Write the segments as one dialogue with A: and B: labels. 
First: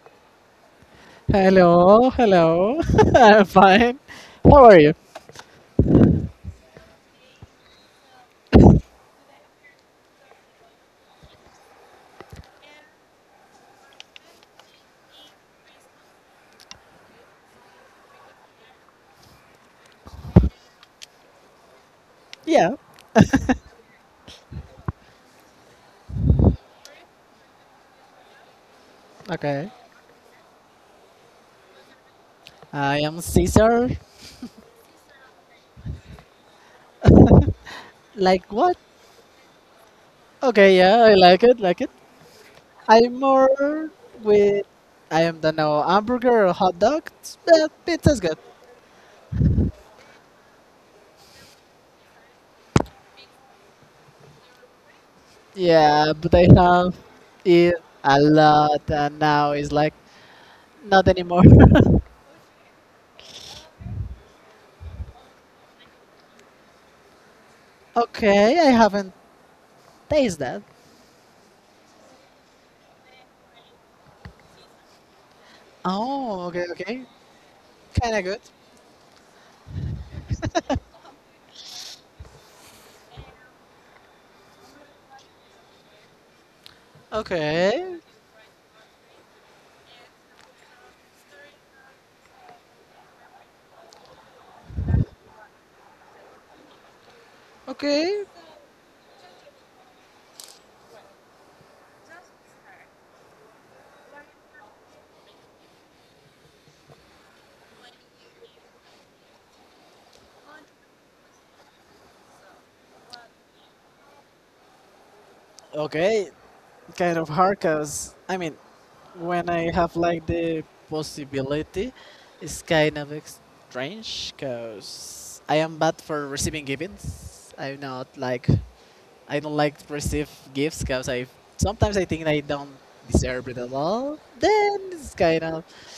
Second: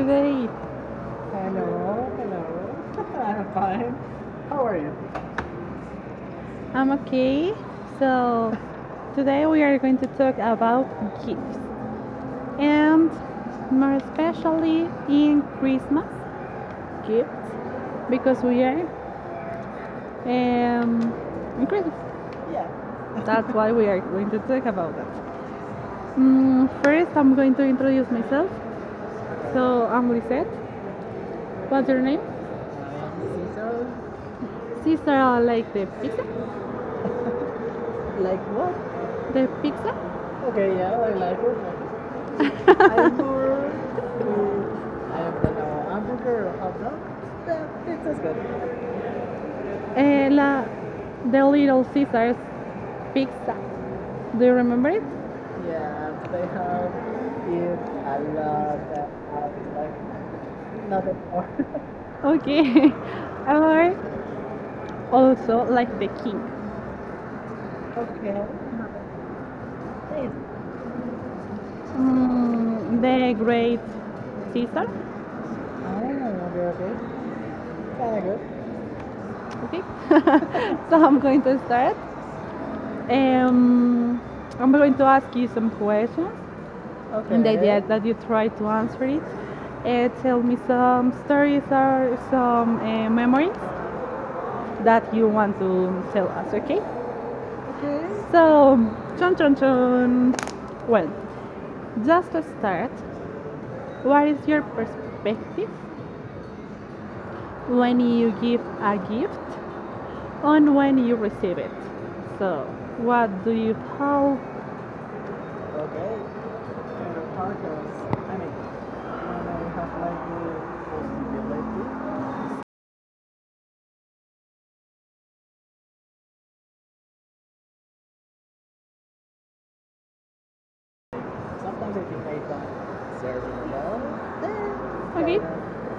A: today?
B: Hello, hello. I'm fine. How are you?
A: I'm okay. So, today we are going to talk about gifts and more especially in Christmas gifts because we are um, in Christmas. Yeah.
B: Yeah.
A: That's why we are going to talk about that. First, I'm going to introduce myself.
B: Okay.
A: So, I'm Lisette. What's your name?
B: I am Caesar.
A: Sister, I like the pizza. Like
B: Like
A: what?
B: what?
A: The pizza?
B: Okay,
A: Okay.
B: yeah, I like it, like it. I'm
A: I'm
B: more with. I
A: I
B: am
A: don't
B: don't know
A: know.
B: hamburger or hot dog.
A: Yeah,
B: But
A: pizza's
B: pizza's good.
A: good. Eh, la, the Little Caesars pizza. Do you remember it?
B: Yeah, but I
A: Yeah.
B: have eat a lot
A: I-
B: and now it's like
A: Not
B: not anymore.
A: okay. Or also like the king. Okay.
B: Okay, I haven't tasted that.
A: The great Caesar. Oh,
B: Oh,
A: okay,
B: okay, okay.
A: okay. Kinda
B: Kinda
A: good.
B: good.
A: Okay, so I'm going to start. Um, I'm going to ask you some questions, okay, and the idea is
B: Okay.
A: that you try to answer it. Tell me some stories or some memories that you want to tell us. Okay. Okay.
B: Okay.
A: So, chun chun chun. Well, just to start, what is your perspective when you give a gift and when you receive it? So, how okay.
B: Okay,
A: And
B: kind
A: the
B: of hard
A: parkers,
B: because
A: I
B: I
A: mean,
B: mean,
A: when
B: when
A: I
B: I have
A: have like
B: like the
A: the
B: possibility,
A: possibility,
B: it's kind of strange because I am bad for receiving events. I'm not like I don't like to receive gifts because I
A: sometimes
B: sometimes
A: I
B: I
A: think
B: think
A: I
B: I
A: don't
B: don't
A: serve
B: deserve it
A: it
B: at
A: well.
B: all.
A: Then,
B: Then it's
A: okay,
B: kind of
A: kind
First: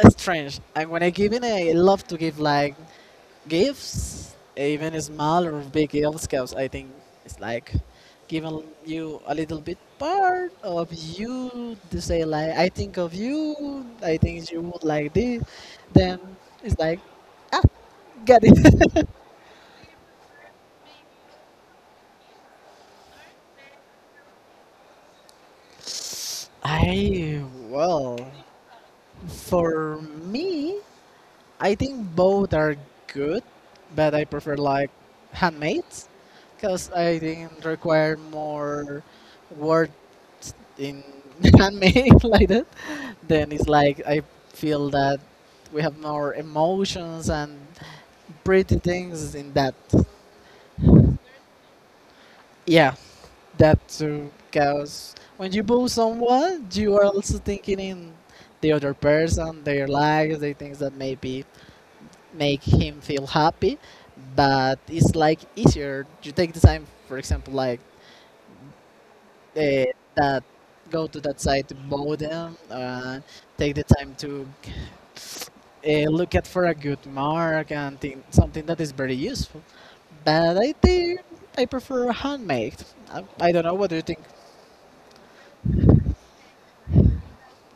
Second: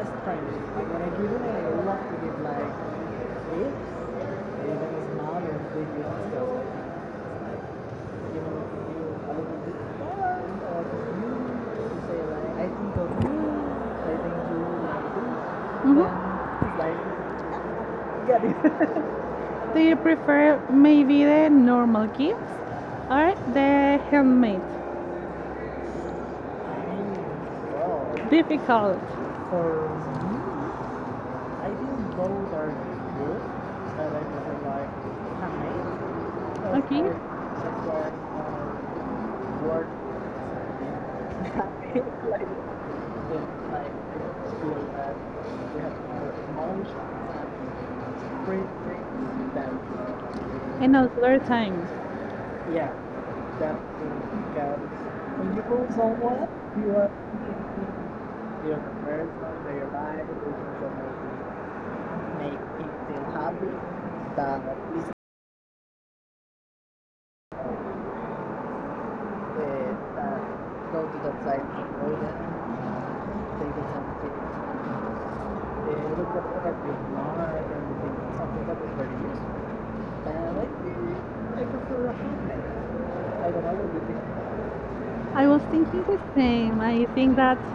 A: of strange.
B: strange.
A: Like
B: And
A: when
B: when I
A: I give
B: give
A: it,
B: in,
A: I
B: I
A: love
B: love
A: to
B: to
A: give
B: give
A: like
B: like
A: gifts,
B: gifts,
A: even
B: even
A: small
B: small
A: and
B: or
A: big
B: big
A: gifts
B: gifts,
A: because I
B: because I think
A: think it's
B: it's like
A: like giving it you a
B: giving
A: little bit
B: you a little bit
A: more
B: part of
A: or you
B: you to
A: to say
B: say like
A: like, I
B: I
A: think
B: think of
A: of you,
B: you,
A: I
B: I
A: think
B: think
A: you
B: you would
A: like
B: like this.
A: this. Mhm.
B: Then
A: Then
B: it's
A: it's
B: like
A: like,
B: ah, got
A: get.
B: it.
A: Do you prefer maybe the normal gifts or the handmade?
B: I
A: Wow.
B: well.
A: Difficult. For
B: For
A: me,
B: me,
A: I
B: I think
A: think both
B: both
A: are
B: are
A: good,
B: good,
A: but
B: but
A: I
B: I prefer
A: prefer
B: like
A: like
B: handmaids
A: handmade.
B: because
A: Like, okay,
B: I think
A: support
B: require more
A: or work
B: work in handmade like that.
A: with
B: Then it's
A: skill.
B: like I feel
A: We
B: that we have
A: have
B: more emotions and
A: free
B: pretty things in that.
A: them. And also their time. Yeah,
B: Yeah,
A: that
B: that too.
A: because
B: Because when
A: when you
B: you
A: go
B: boo
A: somewhere,
B: someone,
A: you
B: you are
A: are
B: also thinking in the other person, their lives, the things that maybe
A: make
B: make
A: it
B: him feel
A: feel
B: happy,
A: that
B: but it's like easier you take the time, for example, like uh,
A: uh, that
B: that
A: go
B: go
A: to
B: to
A: the
B: that
A: side
B: site
A: and go
B: bow
A: there
B: them and take
A: take
B: the
A: the time
B: time
A: to
B: to
A: take
B: look at for a
A: everything
B: good
A: more
B: mark
A: and
B: and
A: everything.
B: think something
A: Something
B: that
A: that
B: is
A: is
B: very
A: very useful.
B: useful, but I think
A: Like, I
B: I
A: prefer
B: prefer
A: a handbag.
B: handmade. i,
A: I
B: I don't
A: don't
B: know
A: know
B: what
A: what
B: do you
A: you
B: think.
A: think. I was thinking the same. I think that's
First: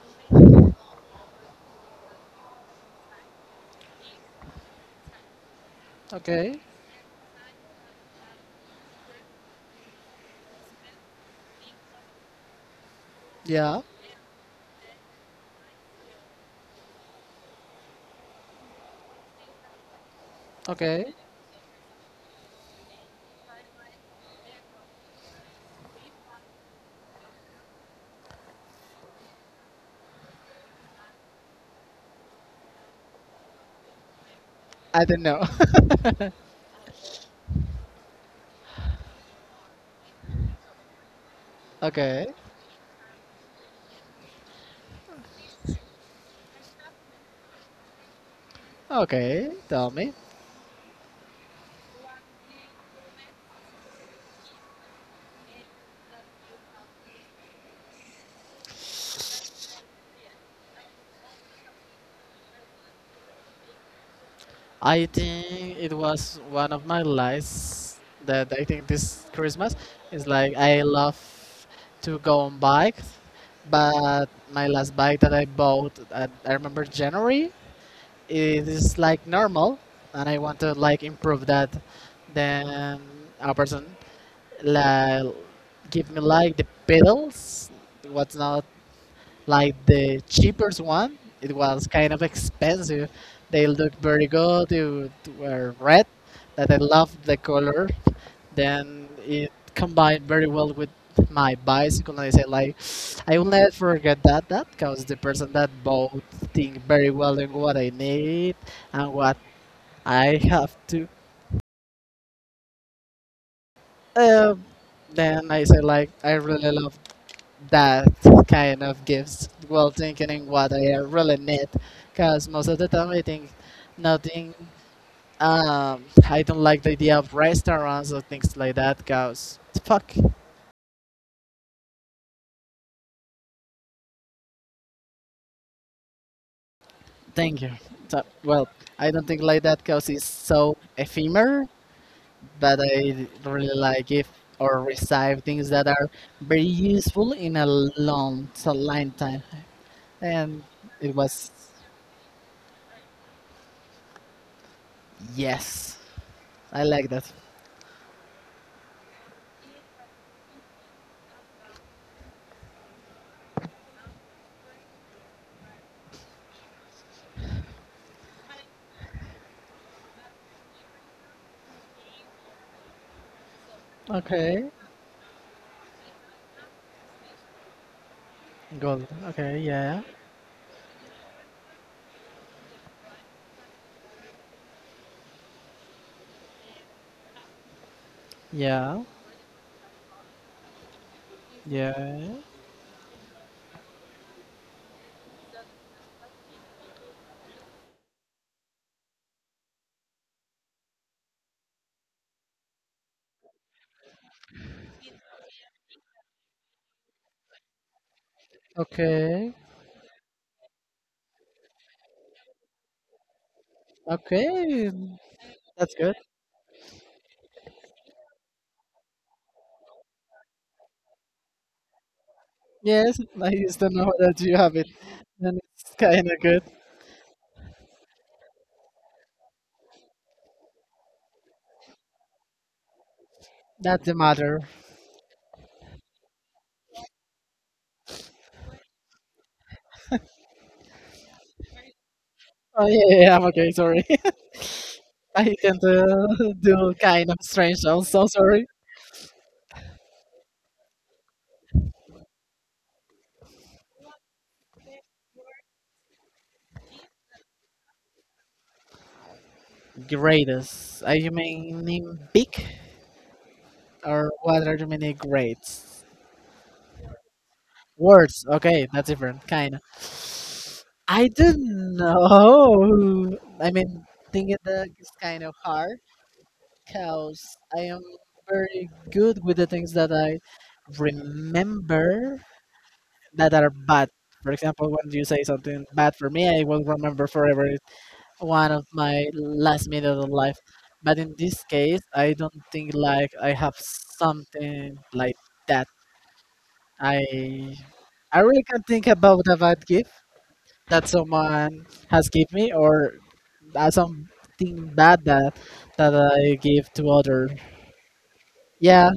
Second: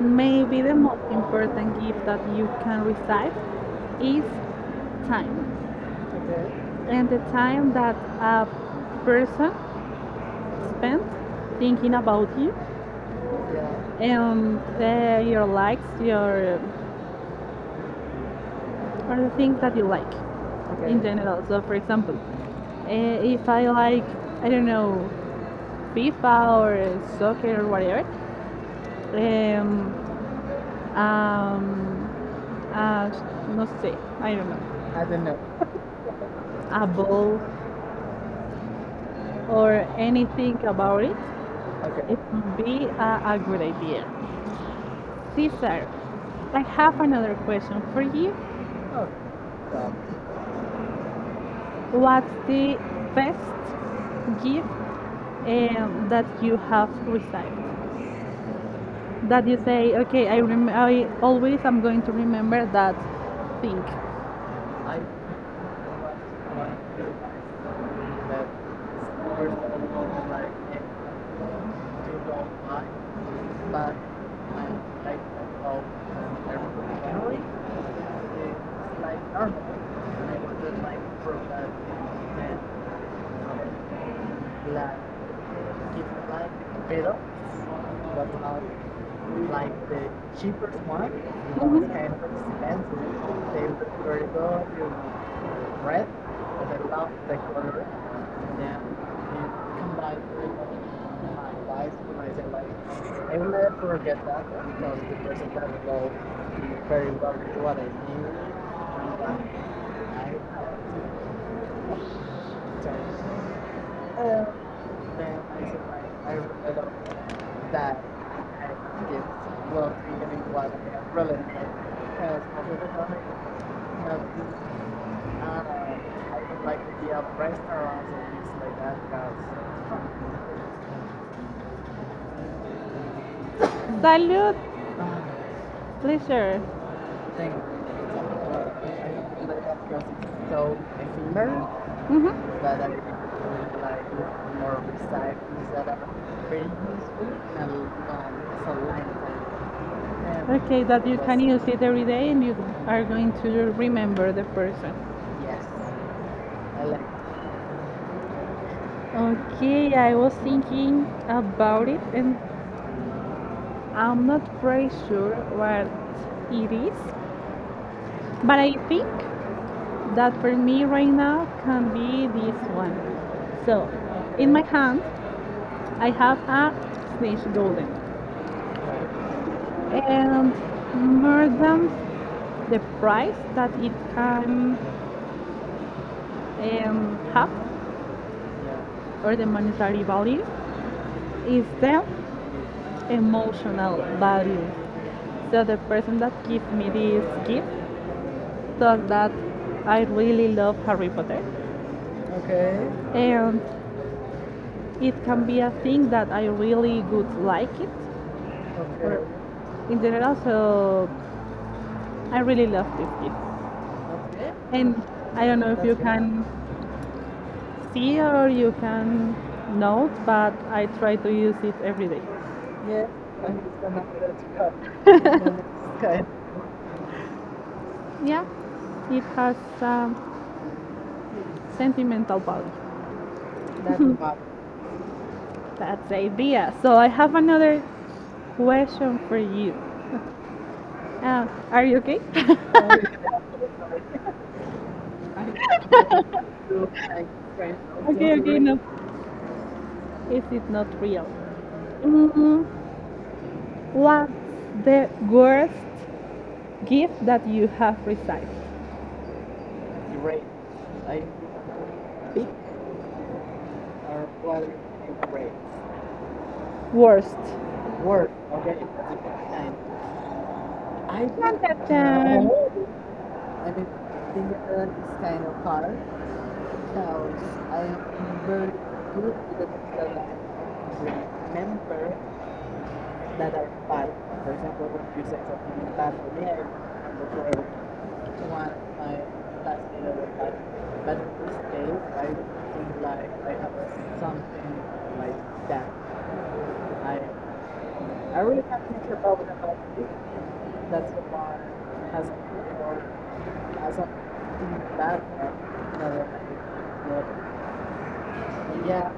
A: maybe the most important gift that you can receive is time. Okay.
B: Okay.
A: And the time that a person spends thinking about you,
B: Yeah.
A: yeah, and your likes, your or the things that you like, okay, in okay
B: Okay.
A: general. So, for example, if I like, I don't know, FIFA or soccer or whatever, um, um, uh, no sé, I don't know. I
B: I don't
A: don't
B: know.
A: know a ball or anything about it, okay, it
B: Okay.
A: would be a good idea. Cesar, I have another question for you. Oh,
B: Okay, tell
A: God.
B: me.
A: What's the best gift that you have received? That you say, okay, I always am going to remember that thing. I
B: I think it was one of my
A: want
B: lies
A: that
B: that I think this
A: first
B: Christmas
A: of all,
B: is
A: like
B: like I love
A: to
B: to go on
A: go
B: bikes,
A: by.
B: but my last bike that I bought, at, I remember January, it is
A: Like
B: like normal, and I want to like improve that. Then a person like give me like the pedals, what's not like the cheapest one, it was kind of expensive. They looked very good. They were red, that I love the color. Then it combined very well with my
A: like,
B: bicycle, and I say like,
A: I
B: I will never forget that. That
A: because
B: because the
A: the person
B: person that
A: can go
B: bought think very
A: very well
B: well in
A: with
B: what
A: what I
B: I
A: need. So,
B: need and what I have to. Um, then I say like, I really love
A: that
B: that kind of
A: will be
B: gives while
A: getting
B: thinking
A: what
B: what I
A: really
B: really need.
A: need. The
B: Because most of the time I think
A: have
B: nothing,
A: this
B: I don't like the idea of
A: restaurants
B: restaurants or
A: and
B: things
A: things
B: like
A: like
B: that
A: that
B: because
A: because
B: fuck,
A: salute, uh, pleasure. I think
B: thank you. So, well, I don't think like that because it's
A: so
B: so
A: I you married,
B: ephemeral,
A: mm-hmm, but
B: but
A: I'm
B: I really like if
A: more
B: or
A: of a side.
B: receive things that are very useful in a long, so long time. And
A: Okay, that
B: it
A: you can,
B: was,
A: yes, use it every day and you are going to remember the person. Yes,
B: yes,
A: I
B: I
A: like
B: like that.
A: it. Okay, I was thinking about it and I'm not very sure what it is, but I think that for me right now can be this one. So, in my
B: Okay.
A: hand, I have a Snitch Golden,
B: Gold. Okay, yeah,
A: and more than the price that it can have
B: yeah,
A: or the monetary value is the
B: yeah.
A: emotional value. So, the person that gives me this gift thought that I really love Harry Potter, okay, and it can be a thing that I really would like it or
B: Okay,
A: in general. So I really love this gift.
B: okay.
A: And I don't know if
B: That's
A: you
B: good.
A: can see or you can note, but I try to use it every day. Yeah.
B: Yes, I used to know that you have it, and it's
A: Okay.
B: kind of good.
A: Yeah, it has um, sentimental value. That's
B: That's the matter.
A: the idea. So I have another question for you. Are you okay?
B: Oh yeah, yeah, yeah, I'm okay. Sorry, I can do
A: Okay.
B: kind of strange sounds, so
A: Okay, okay,
B: sorry.
A: no. Is it not real? Mm, What's the worst gift that you have received? Great.
B: Greatest. Are you meaning big, or what are you meaning grades?
A: Worst.
B: Words. Okay, that's different. Kind
A: And
B: of.
A: I
B: I
A: don't
B: don't
A: dun. know
B: know. I
A: think
B: mean, thinking that
A: that
B: is
A: is
B: kind
A: kind
B: of
A: of hard.
B: hard, because
A: So
B: I
A: I
B: am
A: am very
B: very good
A: good
B: with the things that I
A: remember
B: remember
A: that,
B: that are bad.
A: for
B: For
A: example,
B: example,
A: when
B: when you
A: you said
B: say something
A: something bad
B: bad
A: for
B: for
A: me,
B: me, I will remember forever one of my last minute of life.
A: but
B: But in this case, I don't think like I have something
A: something
B: like
A: like that.
B: that.
A: I
B: I I
A: I really
B: really can't
A: happy
B: think about a bad gift that
A: that's
B: someone has
A: have
B: given me or something
A: that
B: bad that I give to other.
A: but
B: Yeah,
A: yeah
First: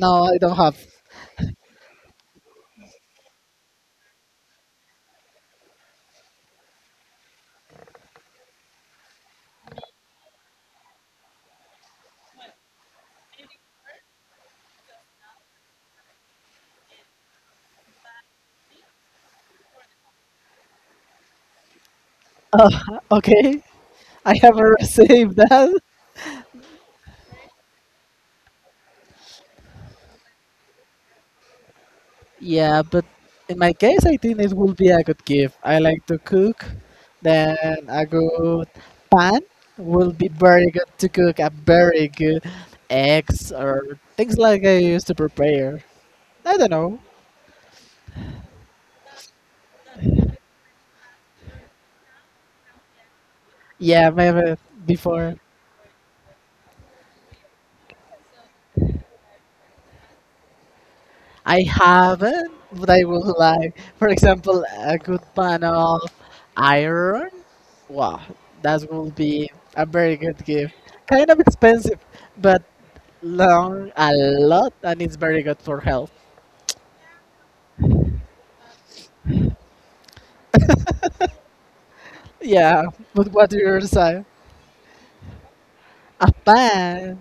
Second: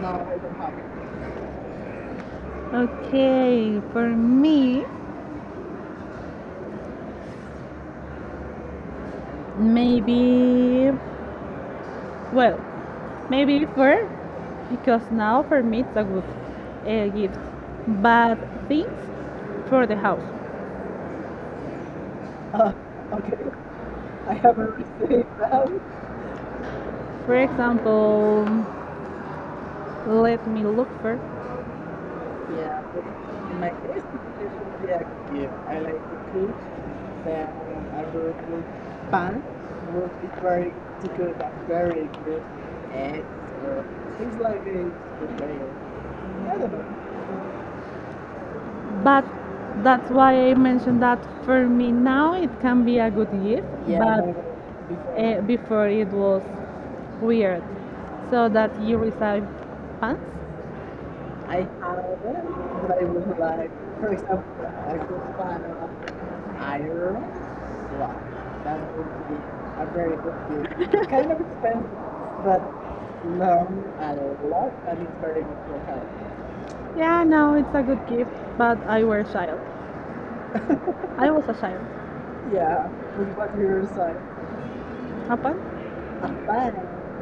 A: no I
B: I
A: don't
B: don't have.
A: have. Okay, for me, maybe, well, maybe for, because now for me it's a good gift, but things for the house.
B: Uh,
A: uh, okay,
B: okay,
A: I
B: I have a
A: haven't
B: received
A: received
B: that.
A: them. For example, let me look first.
B: Yeah, but in
A: My
B: my case, I think it would be a good gift. I like to cook, then a good pan will be very good to cook a very
A: very good.
B: good eggs or things like I used to prepare. I don't know.
A: But that's why I mentioned that for me now it can be a good gift, yeah,
B: Yeah, maybe
A: but
B: before.
A: before it was weird. So that you receive pants.
B: I haven't, but
A: But I
B: I
A: would
B: would like, for example, a good pan of
A: like.
B: iron. Wow,
A: Yeah. That
B: that will be a very good gift. Kind
A: kind
B: of
A: of,
B: expensive,
A: but
B: but
A: no.
B: long a lot, and it's very good for health.
A: Yeah, no, it's a good gift, but I were a child. I was a child.
B: Yeah,
A: Yeah.
B: but
A: With
B: what
A: what
B: do
A: you
B: you
A: were saying.
B: say?
A: Apa?
B: A pan.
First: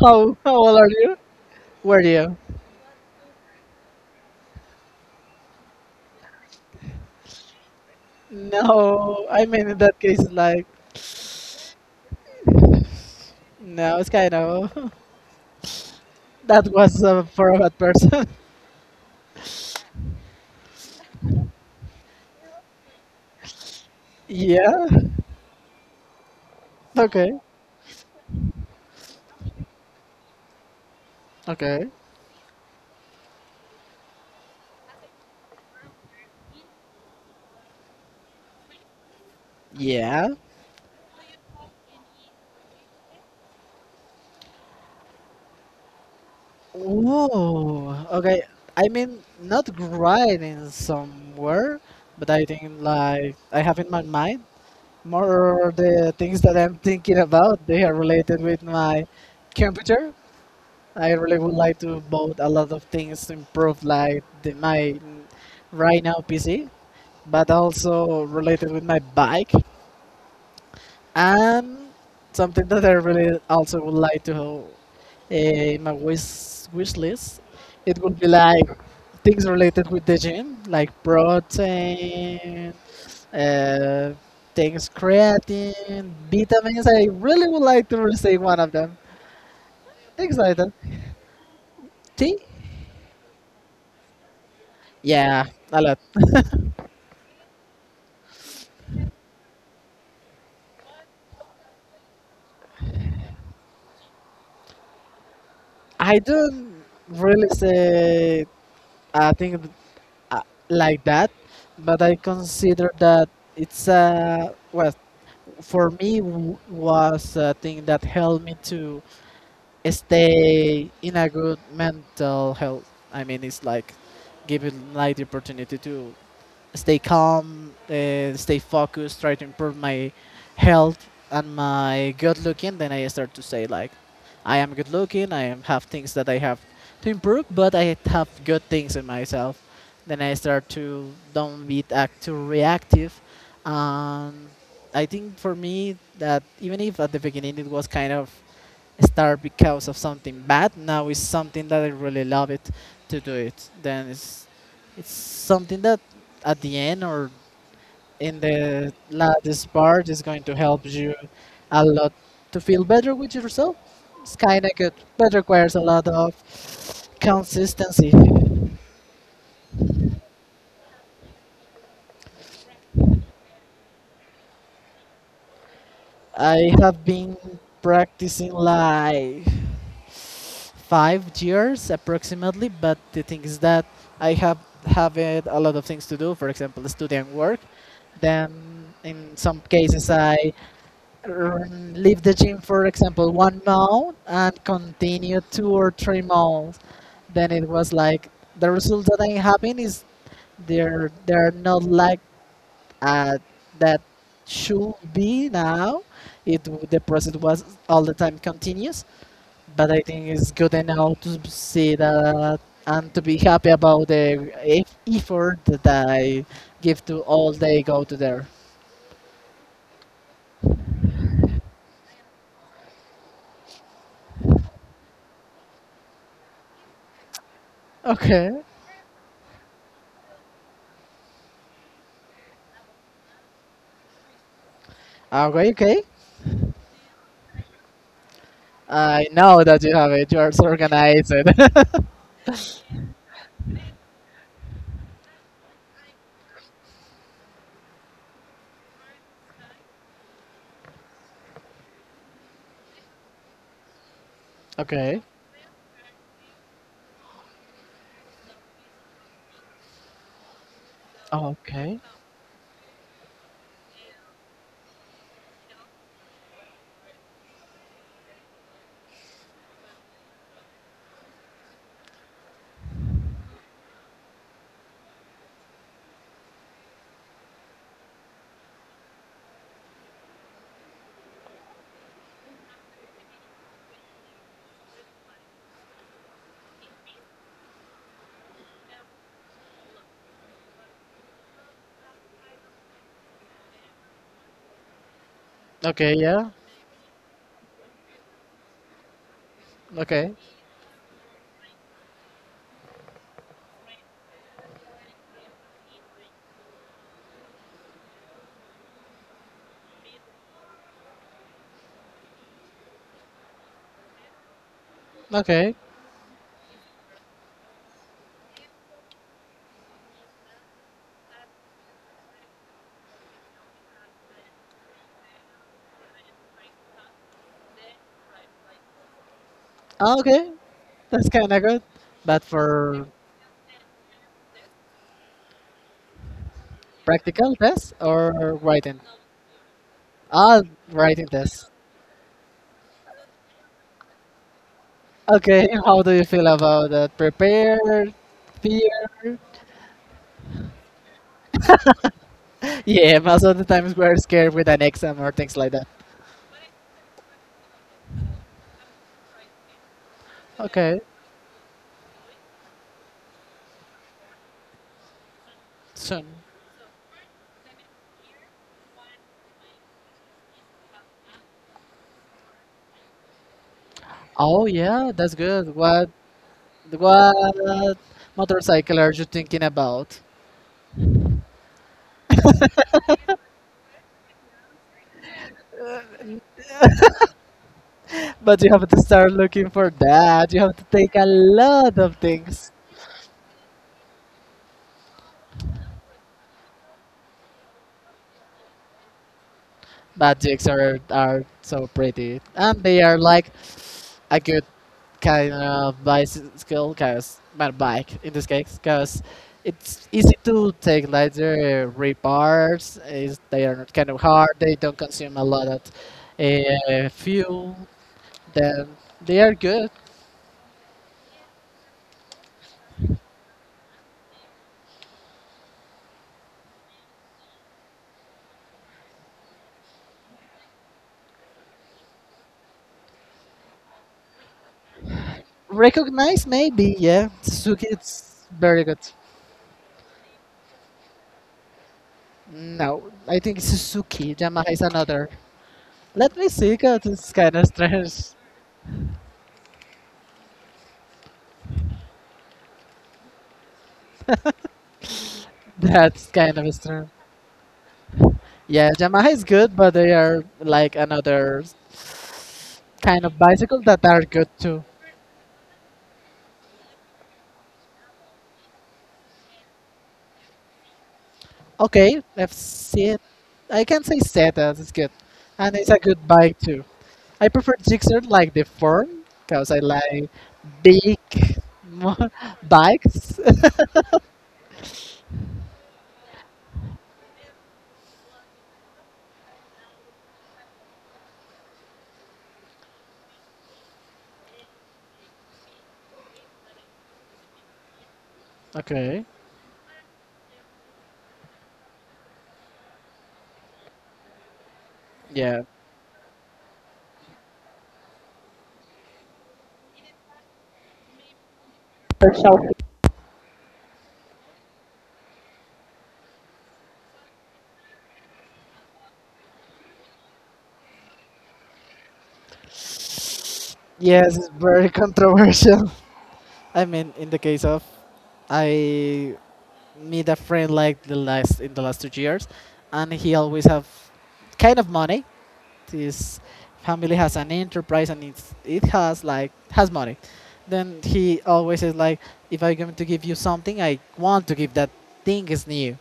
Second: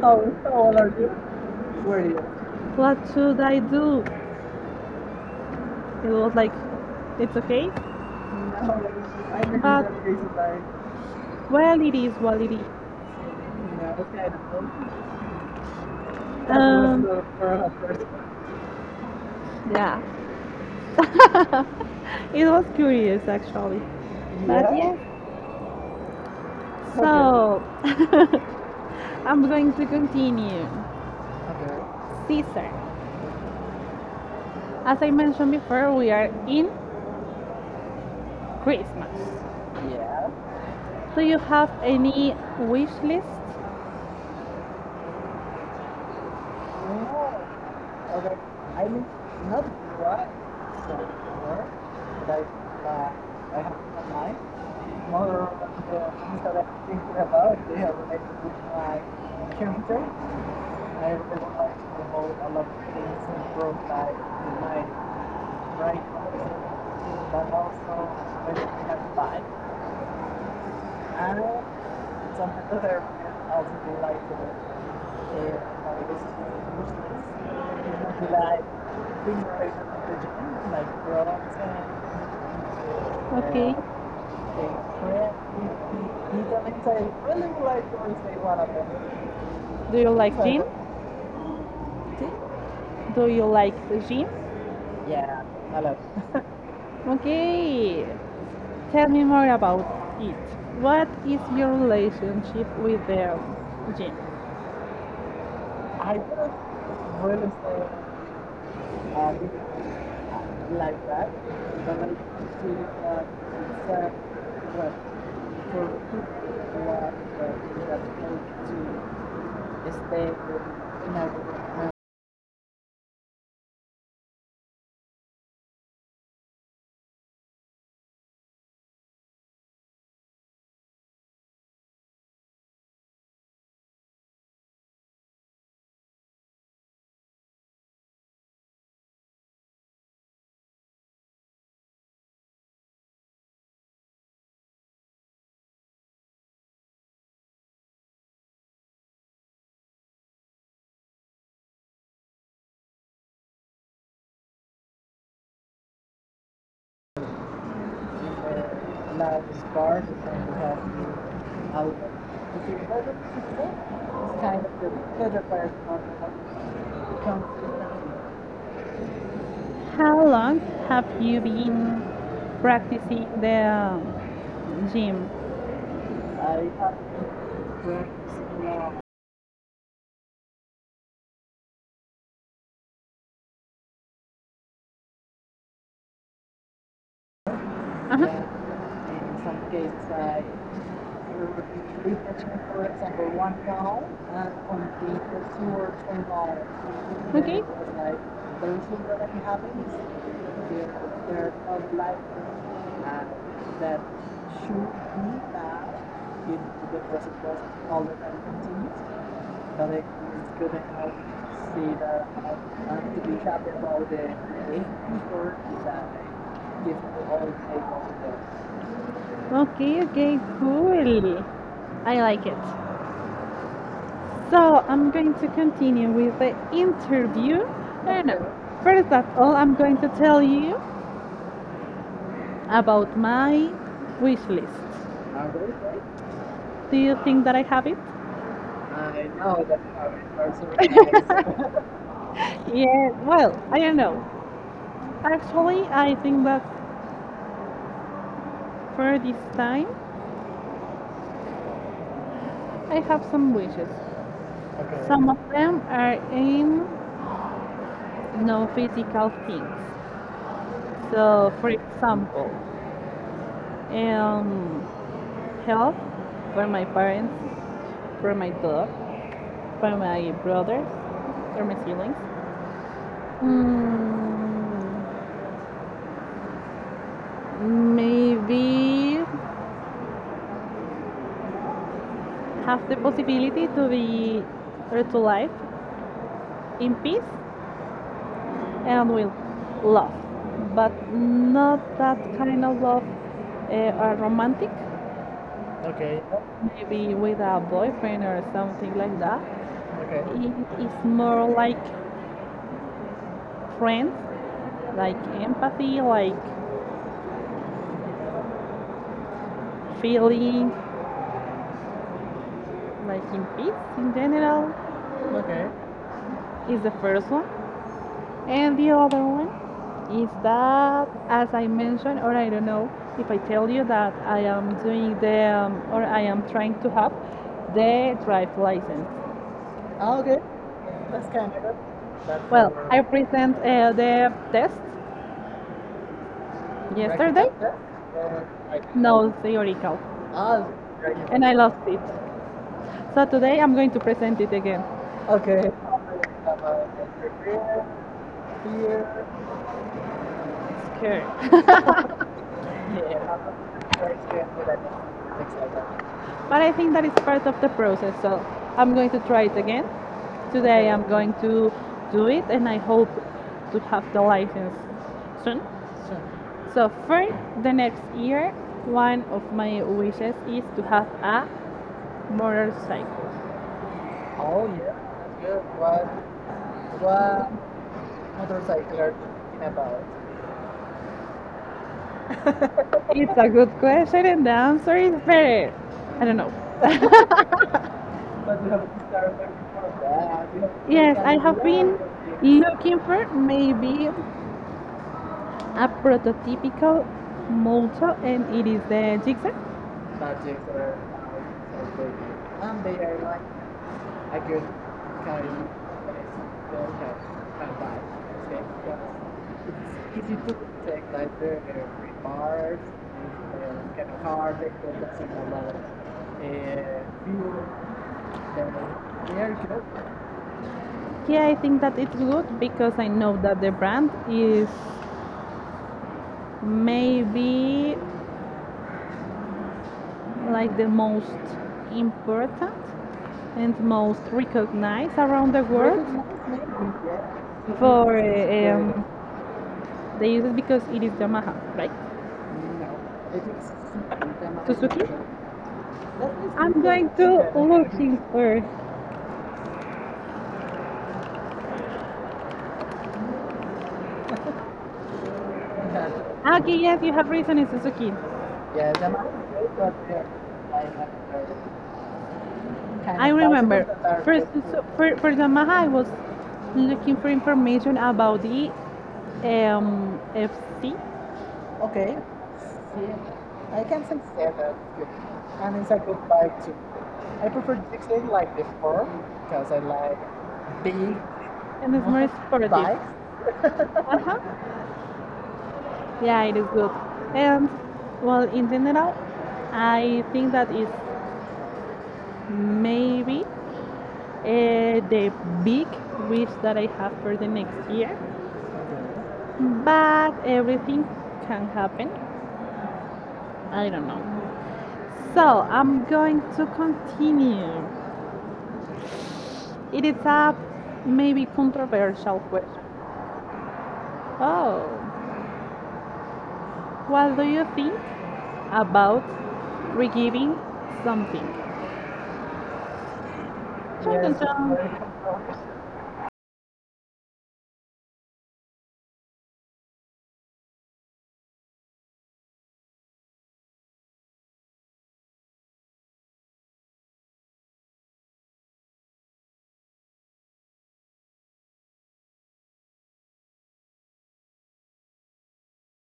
A: How,
B: How
A: how
B: how
A: old
B: old are
A: are-
B: you?
A: were
B: Were
A: you?
B: you?
A: What should I do? It was like, it's okay, no,
B: No,
A: I
B: I mean in
A: remember
B: that case, like
A: but well, it is what it is.
B: no,
A: Yeah.
B: it's kind of
A: That
B: that was
A: was
B: for a bad person.
A: not- yeah. It was curious actually. But yeah?
B: Yeah.
A: Yes, okay,
B: Okay.
A: so I'm going to continue. Okay.
B: Okay.
A: Caesar. As I mentioned before, we are in Christmas.
B: Yeah.
A: Yeah. Do you have any wish list? No.
B: Oh.
A: Okay.
B: Okay. I mean,
A: Not.
B: not writing
A: So,
B: somewhere, but I
A: like.
B: think like I have in my mind
A: More
B: more the things that I'm thinking
A: about
B: about. They are related with my
A: computer.
B: computer. I
A: I read
B: really would like to
A: the
B: vote a
A: whole
B: lot of things to
A: things from
B: improve, like the, my
A: right
B: right now PC, but also related with my bike. And something that I really also would like to have in my wish list, it would be like things related with the gym, like
A: like
B: protein,
A: okay.
B: uh, things creatine,
A: He does
B: vitamins. I
A: really
B: really would
A: like
B: like to
A: to say
B: receive
A: one
B: one
A: of
B: of them.
A: them. Do you like
B: Things like that.
A: gym?
B: Tea?
A: Do you like the gym? Yeah.
B: Yeah, a lot.
A: Okay. Tell me more about it. What is your relationship with the gym? I
B: I don't
A: would have
B: really
A: liked
B: say I think
A: the
B: uh, like that, but I consider that it's a well for me
A: for what to
B: was a thing that helped me to
A: is
B: stay in a good mental health. I mean, it's like giving like the opportunity to stay calm, stay focused, try to improve my health and my good looking, then I start to say like, I am good looking. I am, have things that I have to improve, but I have good things in myself. Then I start to don't be act too reactive. Um, I think for me that even if at the beginning it was kind of start because of something bad. Now it's something that I really love it to do it. Then it's something that at the end or in the
A: love is
B: last
A: barred
B: part is going
A: and
B: to help you
A: have.
B: a lot to feel better with
A: It's
B: yourself. It's
A: kind
B: kind
A: of
B: of
A: the
B: good, but
A: better part
B: requires a lot of
A: of what comes.
B: consistency.
A: How long have you been practicing the gym? I
B: I have been
A: have.
B: practicing like 5 years approximately. But the thing is that I have it a lot of things to do. For example, study and work.
A: Uh-huh.
B: Then in some cases I leave the gym, for example, one month and continue 2 or 3 months. Then
A: Okay.
B: it was like the results that I'm having is they're not like uh, that should be now. The process was all
A: All
B: the
A: the
B: time
A: continues.
B: continuous,
A: But
B: but I
A: it
B: think it's
A: is good
B: good
A: to
B: enough to
A: see
B: see
A: that I
B: that and
A: have
B: to
A: to be
B: be happy
A: happy
B: about
A: about the
B: the effort that I
A: gift.
B: give to all they go to there.
A: Okay, okay, cool. I like it. So I'm going to continue with the interview. And
B: Okay.
A: first of all, I'm going to tell you about my wish list.
B: Okay, okay.
A: Do you think that I have it?
B: I know that you have it. You are so organized.
A: Yeah, well, I don't know. Actually, I think that for this time, I have some wishes.
B: Okay.
A: Some of them are in no physical things. So, for
B: Okay.
A: example, um, health for my parents, for my dog, by my brothers or my siblings. Mm, Maybe have the possibility to be or to live in peace and with love, but not that kind of love or romantic.
B: Okay,
A: Okay.
B: yeah.
A: Maybe with a boyfriend or something like that. Okay.
B: Okay.
A: It is more like friends, like empathy, like feeling, like in peace in general, okay,
B: Okay.
A: is the first one and the other one is that as I mentioned or I don't know if I tell you that I am doing the or I am trying to have the drive license. Ah, okay.
B: Okay. That's kind of good. But
A: Well I
B: for
A: present the test yesterday,
B: practical test or writing?
A: no, theoretical,
B: Ah, Writing
A: and I
B: test.
A: lost it, so today I'm going to present it again.
B: Okay,
A: Okay.
B: how do you feel about that? Prepared,
A: Here.
B: fear? Yeah, most of the times we're scared with an exam or things like that.
A: Like, but I think that is part of the process. So I'm going to try it again. Today
B: Okay,
A: I'm going to do it and I hope to have the license soon. Soon.
B: soon.
A: So for the next year, one of my wishes is to have a motorcycle. Oh,
B: Oh
A: yeah.
B: yeah, that's good.
A: What,
B: What
A: what?
B: what motorcycle are you thinking about?
A: It's a good question and the answer is very I don't know.
B: But you have to start looking for that. You have to
A: Yes,
B: take a
A: I have been
B: lot of things.
A: looking for maybe a prototypical motto and it is the Jigsaw.
B: But jigs are so pretty, and they are like a good kind of bicycle, cause my bike in this case, cause it's easy to take lighter repairs. Is they are not kind of hard. They don't consume a lot of fuel. Then they are good.
A: Yeah, I think that it's good because I know that the brand is maybe like the most important and most recognized around the world.
B: Recognize maybe, yeah. Suzuki,
A: For
B: it's very good.
A: they use it because it is Yamaha, right? No,
B: No, I think
A: it
B: Suzuki.
A: is
B: Yamaha is
A: Suzuki.
B: another. Let me see,
A: I'm
B: cause
A: going to
B: it's kind of
A: look
B: strange.
A: him for.
B: That's kind of
A: Okay, yes,
B: strange.
A: you have reason. It's Suzuki.
B: Yeah, Yamaha is good, but they are like another kind
A: I
B: of bicycle
A: remember
B: that are
A: first
B: good too.
A: for Yamaha I was looking for information about the FC7.
B: Okay, I've seen.
A: I
B: I
A: can
B: can
A: say
B: say
A: seven,
B: Zetas is good, and
A: and it's
B: it's
A: a
B: a
A: good
B: good bike
A: bike too.
B: too.
A: I
B: I
A: prefer
B: prefer
A: Disney
B: Gixxer
A: like
B: like the
A: before
B: form
A: because
B: because
A: I
B: I like
A: like being
B: big
A: and it's more
B: mo-
A: by sportive bike.
B: bikes.
A: Uh-huh. Yeah, it is good. And well, in general, I think that is maybe the big wish that I have for the next year.
B: Okay.
A: But everything can happen. I don't know. So
B: Yeah.
A: I'm going to continue. It is a maybe controversial. Oh, what do you think about regiving something? Yes,
B: Yes,
A: of
B: it's
A: chun.
B: very
A: Course.
B: controversial. I mean, in the case of I meet a friend like the last in the last 2 years, and he always have kind of money, his family has an enterprise and it's, it has like has money then he always is like if I'm going to give you something I want to give that thing is new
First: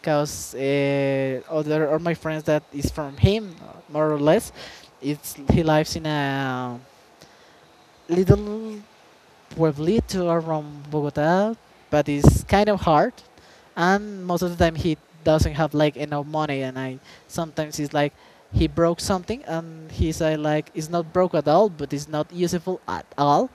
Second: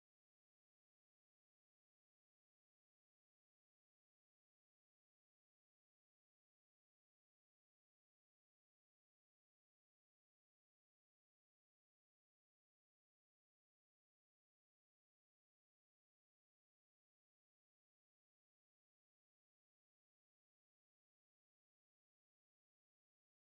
B: because other or my friends that is from him more or less it's he lives in a little Pueblito around Bogota, but it's kind of hard. And most of the time he doesn't have like enough money, and I sometimes it's like he broke something, and he said like it's not broke at all, but it's not useful at all.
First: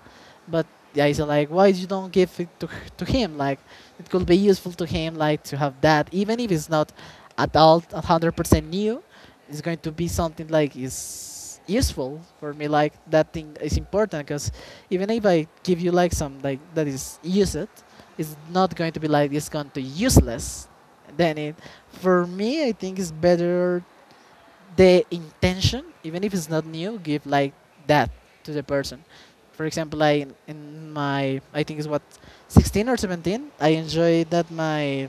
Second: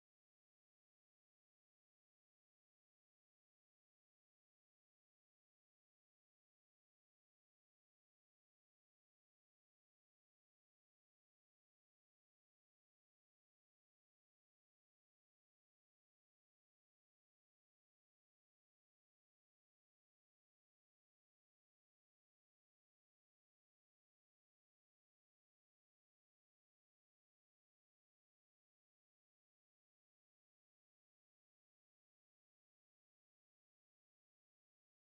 B: But I said like why you don't give it to him? Like it could be useful to him like to have that, even if it's not at all 100% new. It's going to be something like is useful for me. Like that thing is important because even if I give you like some like that is use it, it's not going to be like it's going to useless. Then it For me I think it's better the intention, even if it's not new, give like that to the person. For example, I in my I think it's what 16 or 17, I enjoyed that my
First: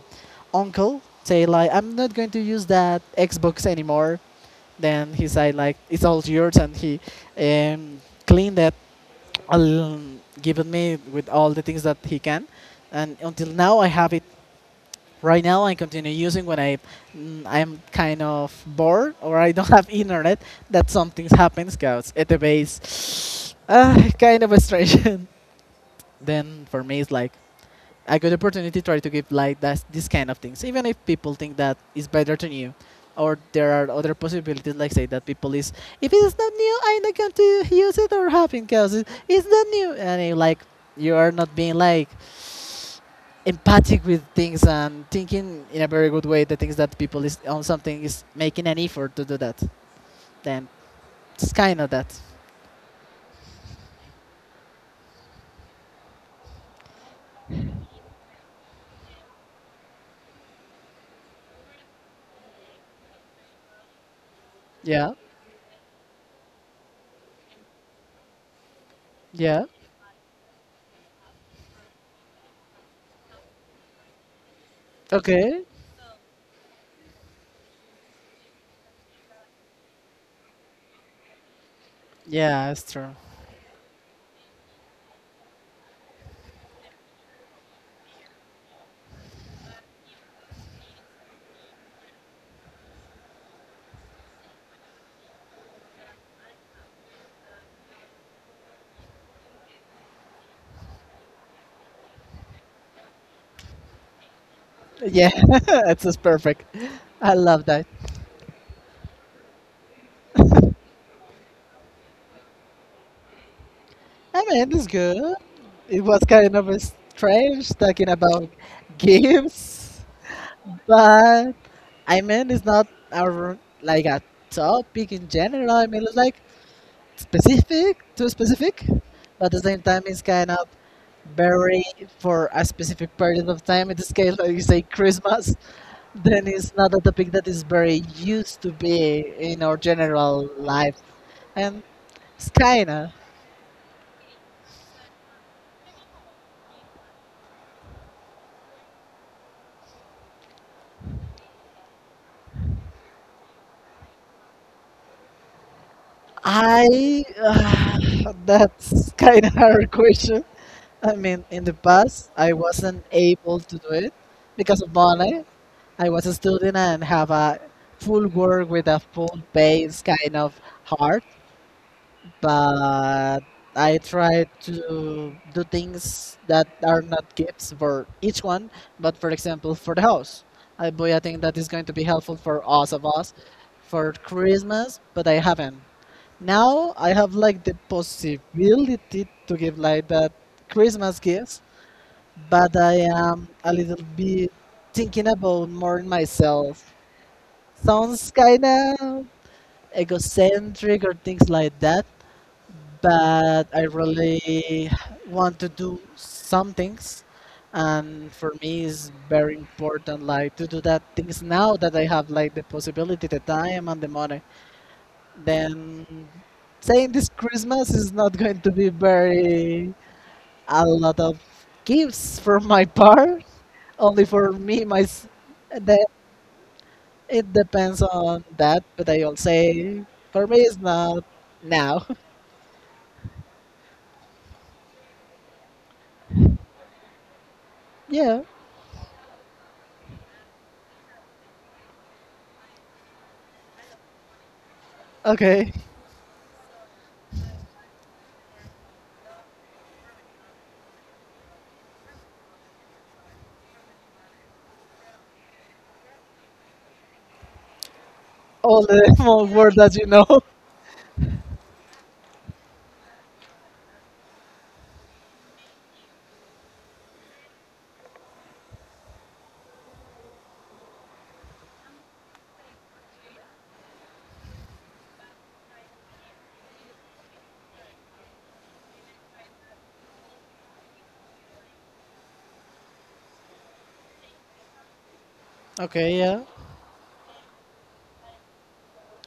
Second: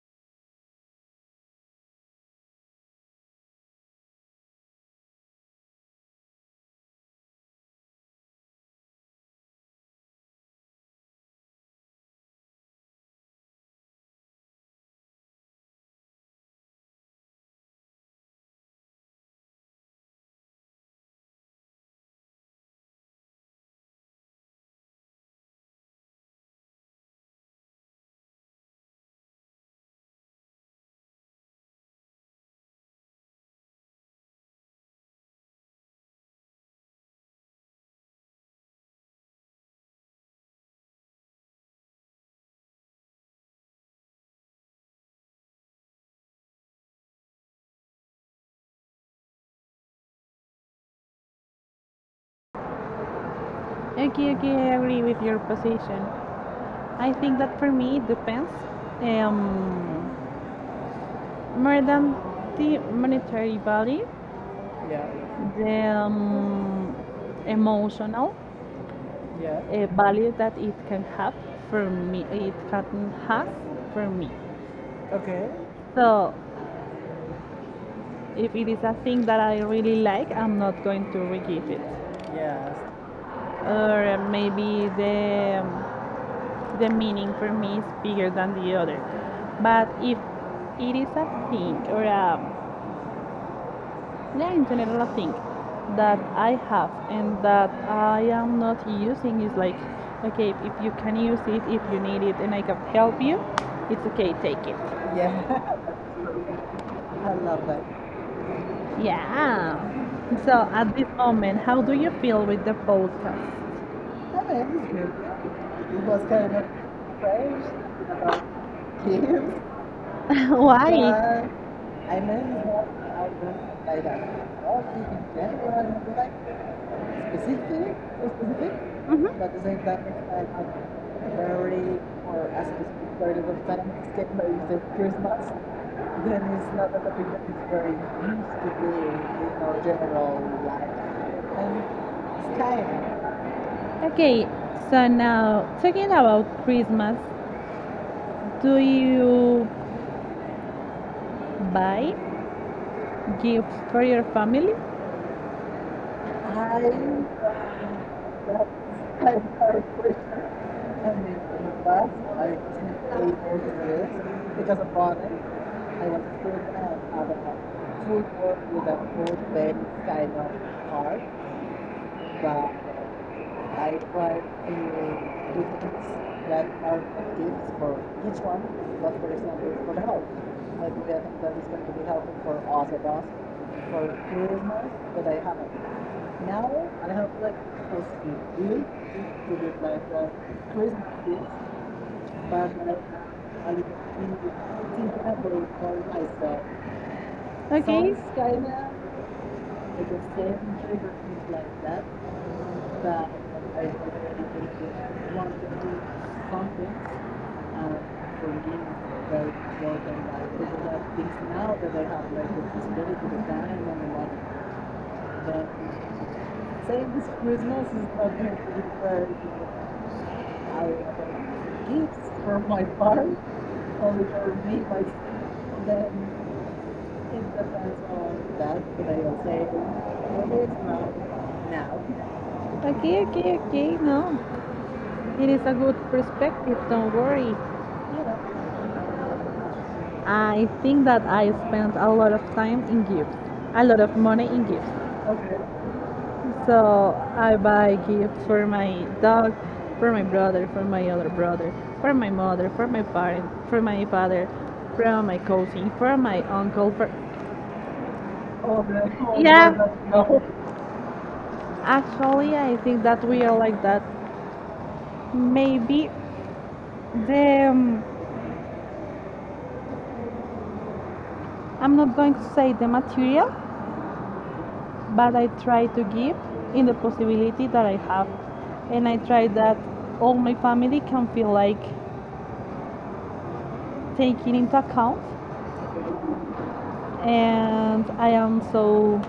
B: uncle say like I'm not going to use that Xbox anymore. Then he said like it's all yours and he cleaned it al- given me with all the things that he can, and until now I have it. Right now I continue using when I I'm kind of bored or I don't have internet that something happens because at the base, kind of a strange. Then for me it's like a good opportunity to try to give like that this kind of things even if people think that it's better than you or there are other possibilities like say that people is if it's not new I'm not going to use it or having because it's not new and like you are not being like empathic with things and thinking in a very good way the things that people is on something is making an effort to do that then it's kind of that.
A: Okay, okay, I agree with your position. I think that for me it depends. Um, More than the monetary value, yeah,
B: yeah
A: the emotional
B: yeah
A: value that it can have for me, it can has for me.
B: Okay.
A: So if it is a thing that I really like, I'm not going to re-give it.
B: Yeah,
A: Yes.
B: it's true.
A: Or maybe the meaning for me is bigger than the other. But if it is a thing or in general a thing that I have and that I am not using is like okay, if you can use it, if you need it and I can help you, it's okay, take it.
B: Yeah.
A: Yeah.
B: It's just perfect. I love that.
A: Yeah. So at this moment, how do you feel with the podcast?
B: I mean, it's good. It was kind of
A: It was
B: strange talking about
A: cute.
B: games,
A: Why?
B: but
A: But I
B: I
A: know
B: mean, it's
A: not
B: not
A: album like
B: like
A: that.
B: a
A: All
B: topic
A: in
B: in general.
A: general,
B: I mean, it's
A: like
B: like
A: specific,
B: specific, too specific, but
A: but
B: at the same
A: it's
B: time, it's kind of very
A: very
B: for a
A: a
B: specific
A: specific part of.
B: period of time. In this case, like you say, Christmas,
A: Then
B: then
A: it's
B: it's
A: not
B: not a topic that is
A: is very
B: very
A: used
B: used
A: to
B: to
A: being
B: be
A: in
B: in our
A: our general
B: general
A: life.
B: life.
A: And
B: And it's
A: it's
B: kinda.
A: tiring. Okay, so now talking about Christmas, do you buy gifts for your family? I
B: I
A: that's
B: that's kind of hard
A: I'm and
B: question. I mean, in the
A: it-
B: past, I wasn't able to do it
A: was because
B: because of
A: of
B: money. I
A: I
B: was a
A: was
B: student and have a
A: food
B: full work with a full
A: food bank
B: pay is
A: kind
B: kind
A: of
B: of
A: hard,
B: hard,
A: but
B: but
A: I
B: I
A: tried
B: try
A: to
B: to do
A: do things
B: things
A: that
B: that are not
A: tips
B: gifts
A: for
B: for
A: each
B: each
A: one,
B: one,
A: but
B: but for
A: for
B: example,
A: example,
B: for
A: for
B: the
A: the health,
B: house. I
A: like
B: buy a
A: that
B: thing that is
A: is
B: going
A: going
B: to
A: to
B: be
A: be
B: helpful
A: helpful for
B: for us of
A: Ocelos,
B: us
A: for
B: for
A: tourism,
B: Christmas, but
A: but
B: I
A: I
B: haven't.
A: haven't.
B: Now I have like the
A: Just
B: possibility to give like that Christmas gifts, but I am a little bit thinking about more in myself.
A: okay,
B: Sounds
A: that,
B: kind of egocentric or things like that, but I really want to do some things. And for me, it's
A: forgive
B: very important like to do that
A: like
B: things now that I have like the
A: like
B: possibility, the time, and the money.
A: like
B: Then saying this Christmas
A: no
B: is not going to be very a lot of
A: gifts
B: gifts
A: for
B: from my part, only for
A: or
B: me.
A: made by
B: That
A: them
B: it depends on
A: that
B: that, but
A: but I
B: I'll
A: will say
B: say for me it's not
A: now.
B: now.
A: Okay, okay, okay. No, it is a good perspective. Don't worry. You
B: Yeah.
A: I think that I spent a lot of time in gifts, a lot of money in gifts. Okay.
B: Okay.
A: So I buy gifts for my dog, for my brother, for my other brother, for my mother, for my parent, for my father, from my cousin, for my uncle, for all,
B: All
A: the
B: the
A: whole,
B: small
A: yeah,
B: word that you
A: world.
B: know.
A: Actually, I think that we are like that. Maybe the I'm not going to say the material, but I try to give in the possibility that I have, and I try that all my family can feel like taking into account,
B: Okay. Yeah.
A: and I am so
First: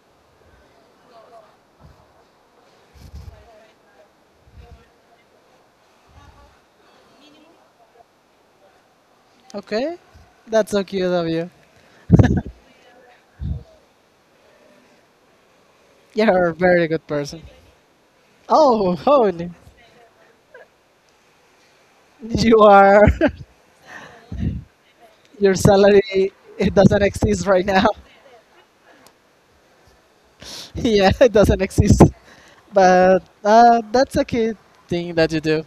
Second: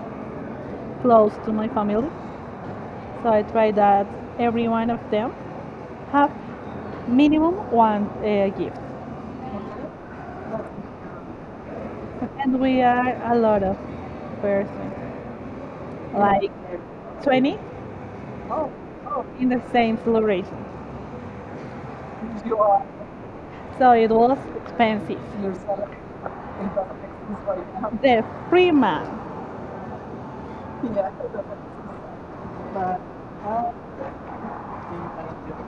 A: close to my family. So I try that every one of them have minimum one gift,
B: Okay. That's so cute of you.
A: and we are a lot of persons,
B: You're
A: like
B: a very good person.
A: 20
B: Oh,
A: in
B: Hone,
A: the same celebration.
B: you are.
A: So it was expensive.
B: Your salary, it doesn't exist right now.
A: The free man.
B: Yeah, it doesn't exist. But that's a key thing that you do.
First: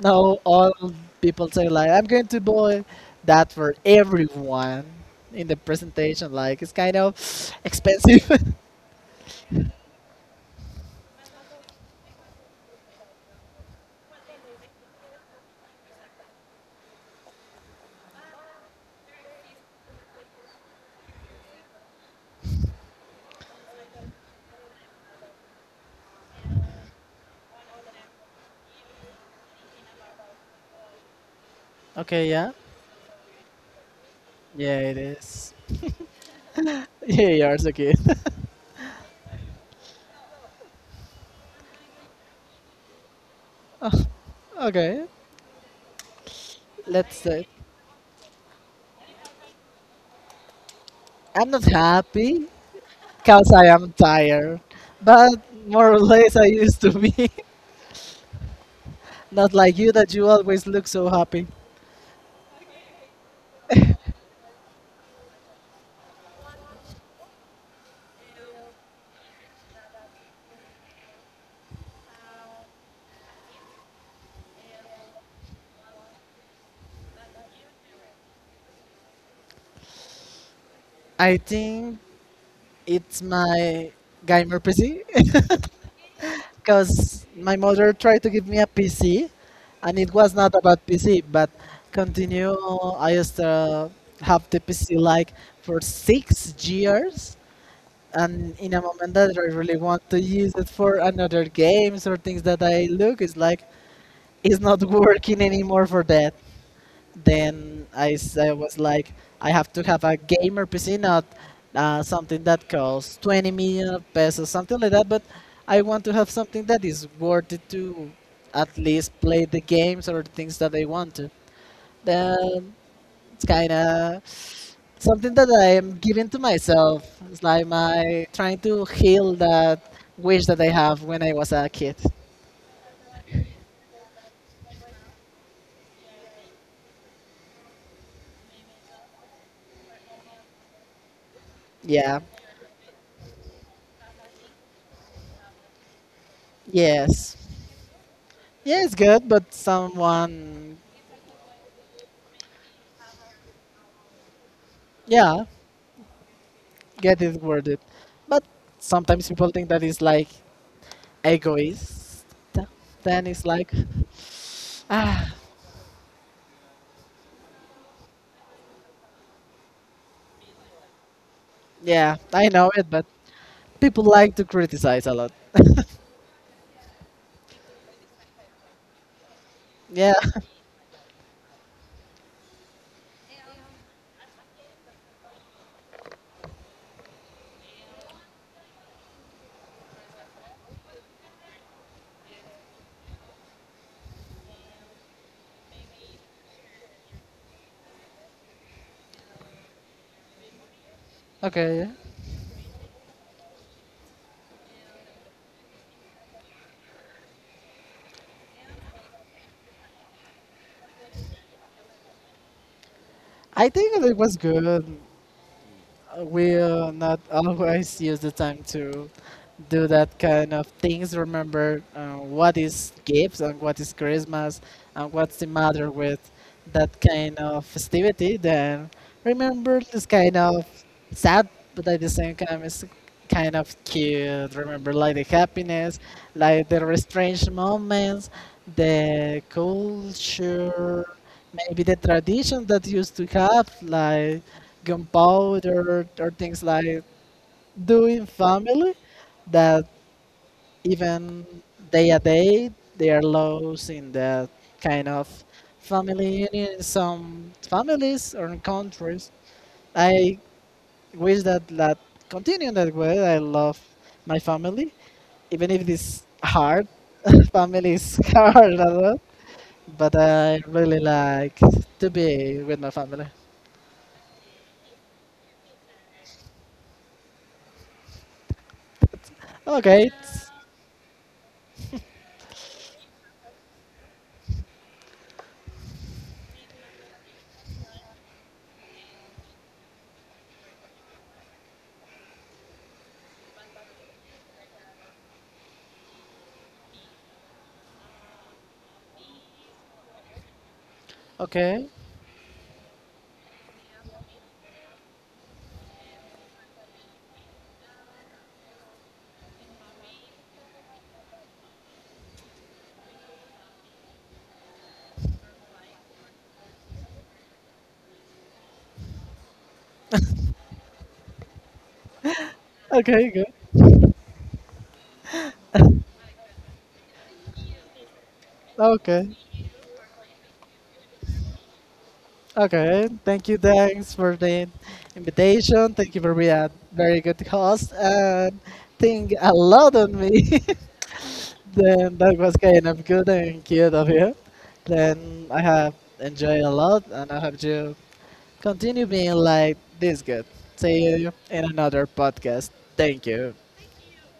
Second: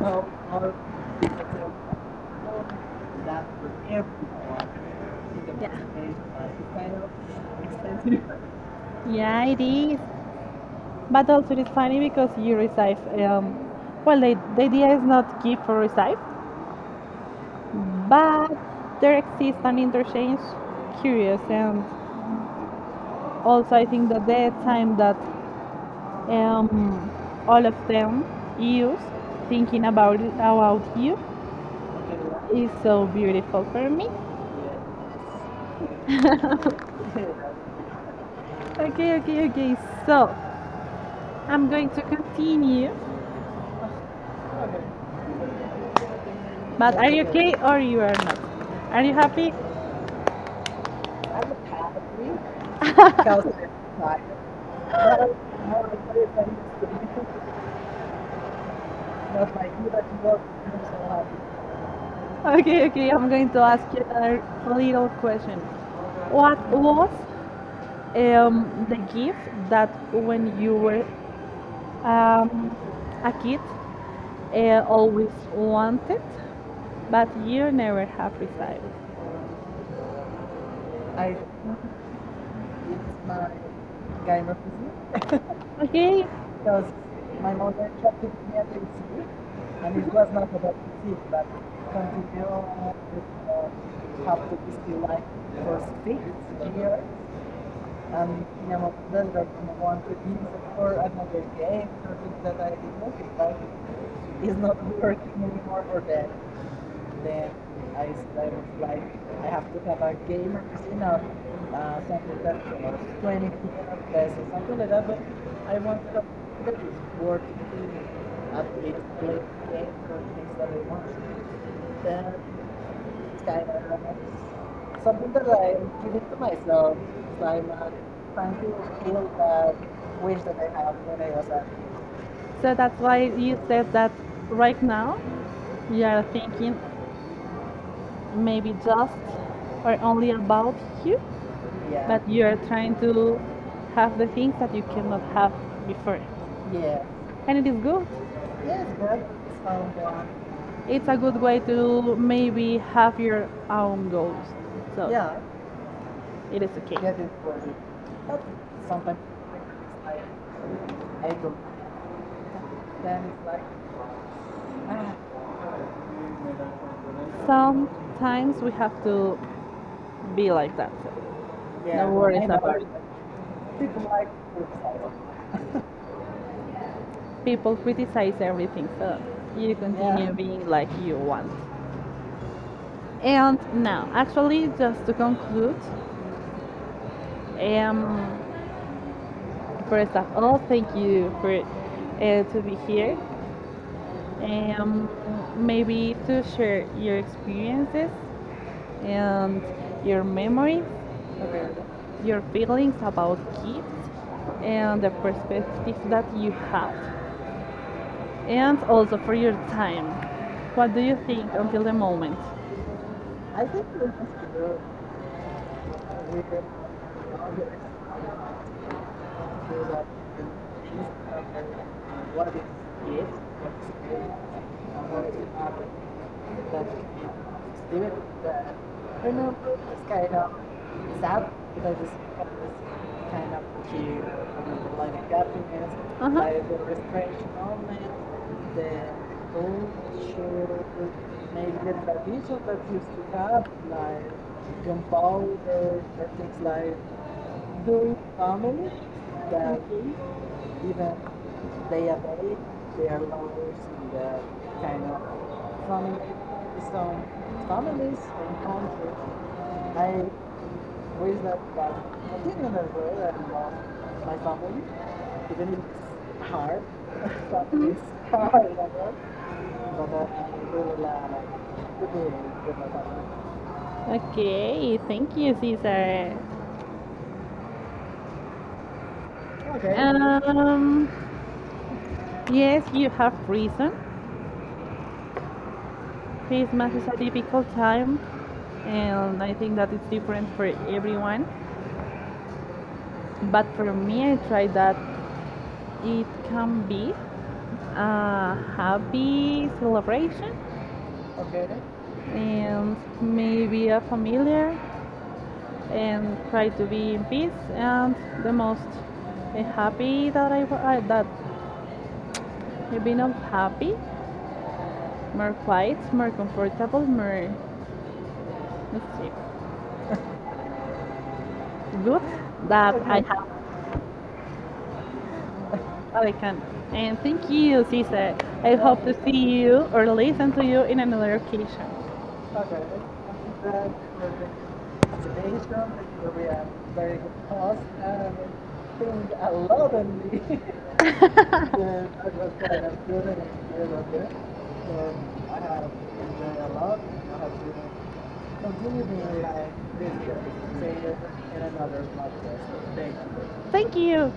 B: Now all people say like, I'm going to buy that for everyone in the
A: Yeah.
B: presentation. Like it's kind of expensive.
A: Yeah, it is. But also it is funny because you receive, well, the idea is not give for receive, but there exists an interchange curious. And also I think that the time that um, all of them use thinking about it, about you
B: Okay, yeah,
A: is so beautiful for me.
B: yeah, it is.
A: okay,
B: Yeah, yours okay.
A: okay, okay. So I'm going to continue.
B: Okay,
A: But are
B: let's
A: you
B: say
A: okay or you are not? Are you happy?
B: I'm not happy because I am tired, but more or less I used to be. Not like you that you always look so happy.
A: Okay, okay, I'm going to ask you a little question. What was the gift that when you were um, a kid always wanted, but you never have received? I
B: I think
A: think
B: it's
A: it's my
B: my
A: gamer
B: gamer PC.
A: PC. Okay, because
B: Because
A: my
B: my
A: mother
B: mother tried
A: kept
B: to give
A: giving
B: me
A: me
B: a
A: a PC
B: PC, and
A: and
B: it
A: it was
B: was not about PC. But
A: continue
B: continue, I used to
A: have
B: have
A: to
B: the
A: be
B: PC
A: like
B: like
A: for
B: for
A: six
B: six
A: years
B: years,
A: and
B: and in a moment
A: Yamada
B: that I really
A: doesn't want
B: want
A: to
B: to
A: use
B: use
A: it
B: it
A: for
B: for
A: another
B: another
A: game.
B: games or things that I look, it's like
A: It's
B: it's
A: not,
B: not working anymore for that then I was like, I have to have a gamer PC,
A: you know,
B: not
A: uh,
B: something that costs 20 million
A: okay,
B: pesos,
A: so
B: something
A: something like
B: like that.
A: that
B: But I want to have something that is
A: is worth
B: worth it to
A: at
B: at
A: least
B: least play the games or things that I want to. Then it's kind of something that I am
A: like.
B: giving to
A: So,
B: myself. It's
A: so
B: like my trying
A: thank you
B: to heal
A: that.
B: that wish that I have when I was a kid.
A: So that's why you said that right now you are thinking maybe just or only about you. Yeah.
B: Yeah.
A: But you are trying to have the things that you cannot have before.
B: Yes.
A: And it is good.
B: Yeah,
A: Yeah,
B: it's good, but
A: so good.
B: someone.
A: It's a good way to maybe have your own goals. So yeah,
B: Yeah.
A: it is
B: Get
A: okay.
B: it worded. But sometimes people think that it's like egoist. Then it's like, ah,
A: Sometimes we have to be like that. So yeah. No
B: yeah, I
A: worries.
B: know it, but people like to criticize a lot.
A: People criticize everything, so you
B: Yeah,
A: continue, yeah, being like you want. And now, actually, just to conclude, um, first of all, thank you for to be here. Um, Maybe to share your experiences and your memories,
B: okay.
A: your feelings about kids and the perspective that you have, and also for your time. What do you think until the moment?
B: I think it was good. We not always use the time to do that kind of things. Remember what is gifts and what is Christmas and what's the matter with that kind of festivity. Then
A: I know,
B: remember this kind of sad,
A: that
B: but
A: because
B: at the same time it's kind of cute. Remember like
A: like
B: the
A: a captain has,
B: happiness,
A: uh-huh,
B: like the
A: liability.
B: strange moments, the culture
A: Insurance,
B: maybe
A: maybe
B: the tradition that used to have
A: computer,
B: like gunpowder or
A: things
B: things
A: like
B: like
A: do
B: doing
A: family,
B: family that
A: even
B: even day a day they are losing that
A: kind
B: kind
A: of
B: of
A: from
B: family union in
A: some
B: some
A: families
B: families or
A: and
B: in
A: countries.
B: countries.
A: I
B: I wish that that
A: I didn't
B: continue that
A: know
B: way. I love my family,
A: family,
B: even if it is
A: because
B: hard.
A: Tapi
B: Family is
A: sekarang
B: hard a
A: dapat
B: lot, but
A: dapat
B: I really
A: bola
B: like to
A: gede
B: be with my
A: dapat.
B: family.
A: Okay, thank you, Cesar. Okay.
B: Okay, it's-
A: Yes, you have reason. Christmas is a difficult time, and I think that it's different for everyone. But for me, I try that it can be a happy celebration. Okay.
B: okay,
A: And maybe a familiar and try to be in peace and the most happy that I that I've been happy, more quiet, more comfortable, more let's see, good that
B: okay, good,
A: I can. And thank you, Cisa. I hope to
B: okay,
A: see you or listen to you in another occasion. Okay,
B: okay.
A: I
B: Thank you,
A: think that
B: thanks for the
A: the presentation,
B: invitation. Thank you
A: it will
B: for
A: be
B: being
A: a
B: a
A: very
B: very
A: good
B: good
A: talk
B: host
A: and
B: and
A: think
B: think a
A: a
B: lot
A: lot
B: on
A: on
B: me.
A: me. Yeah,
B: Then
A: I
B: that
A: was
B: was
A: quite
B: kind
A: a
B: of good
A: student
B: and
A: here,
B: cute of you.
A: okay. So
B: Then I
A: I have
B: have
A: enjoyed
B: enjoyed a
A: a lot.
B: lot
A: I
B: and I hope you
A: have
B: continue
A: continued
B: being like this
A: this
B: good. See
A: year.
B: you in another podcast. Thank you.
A: Thank you.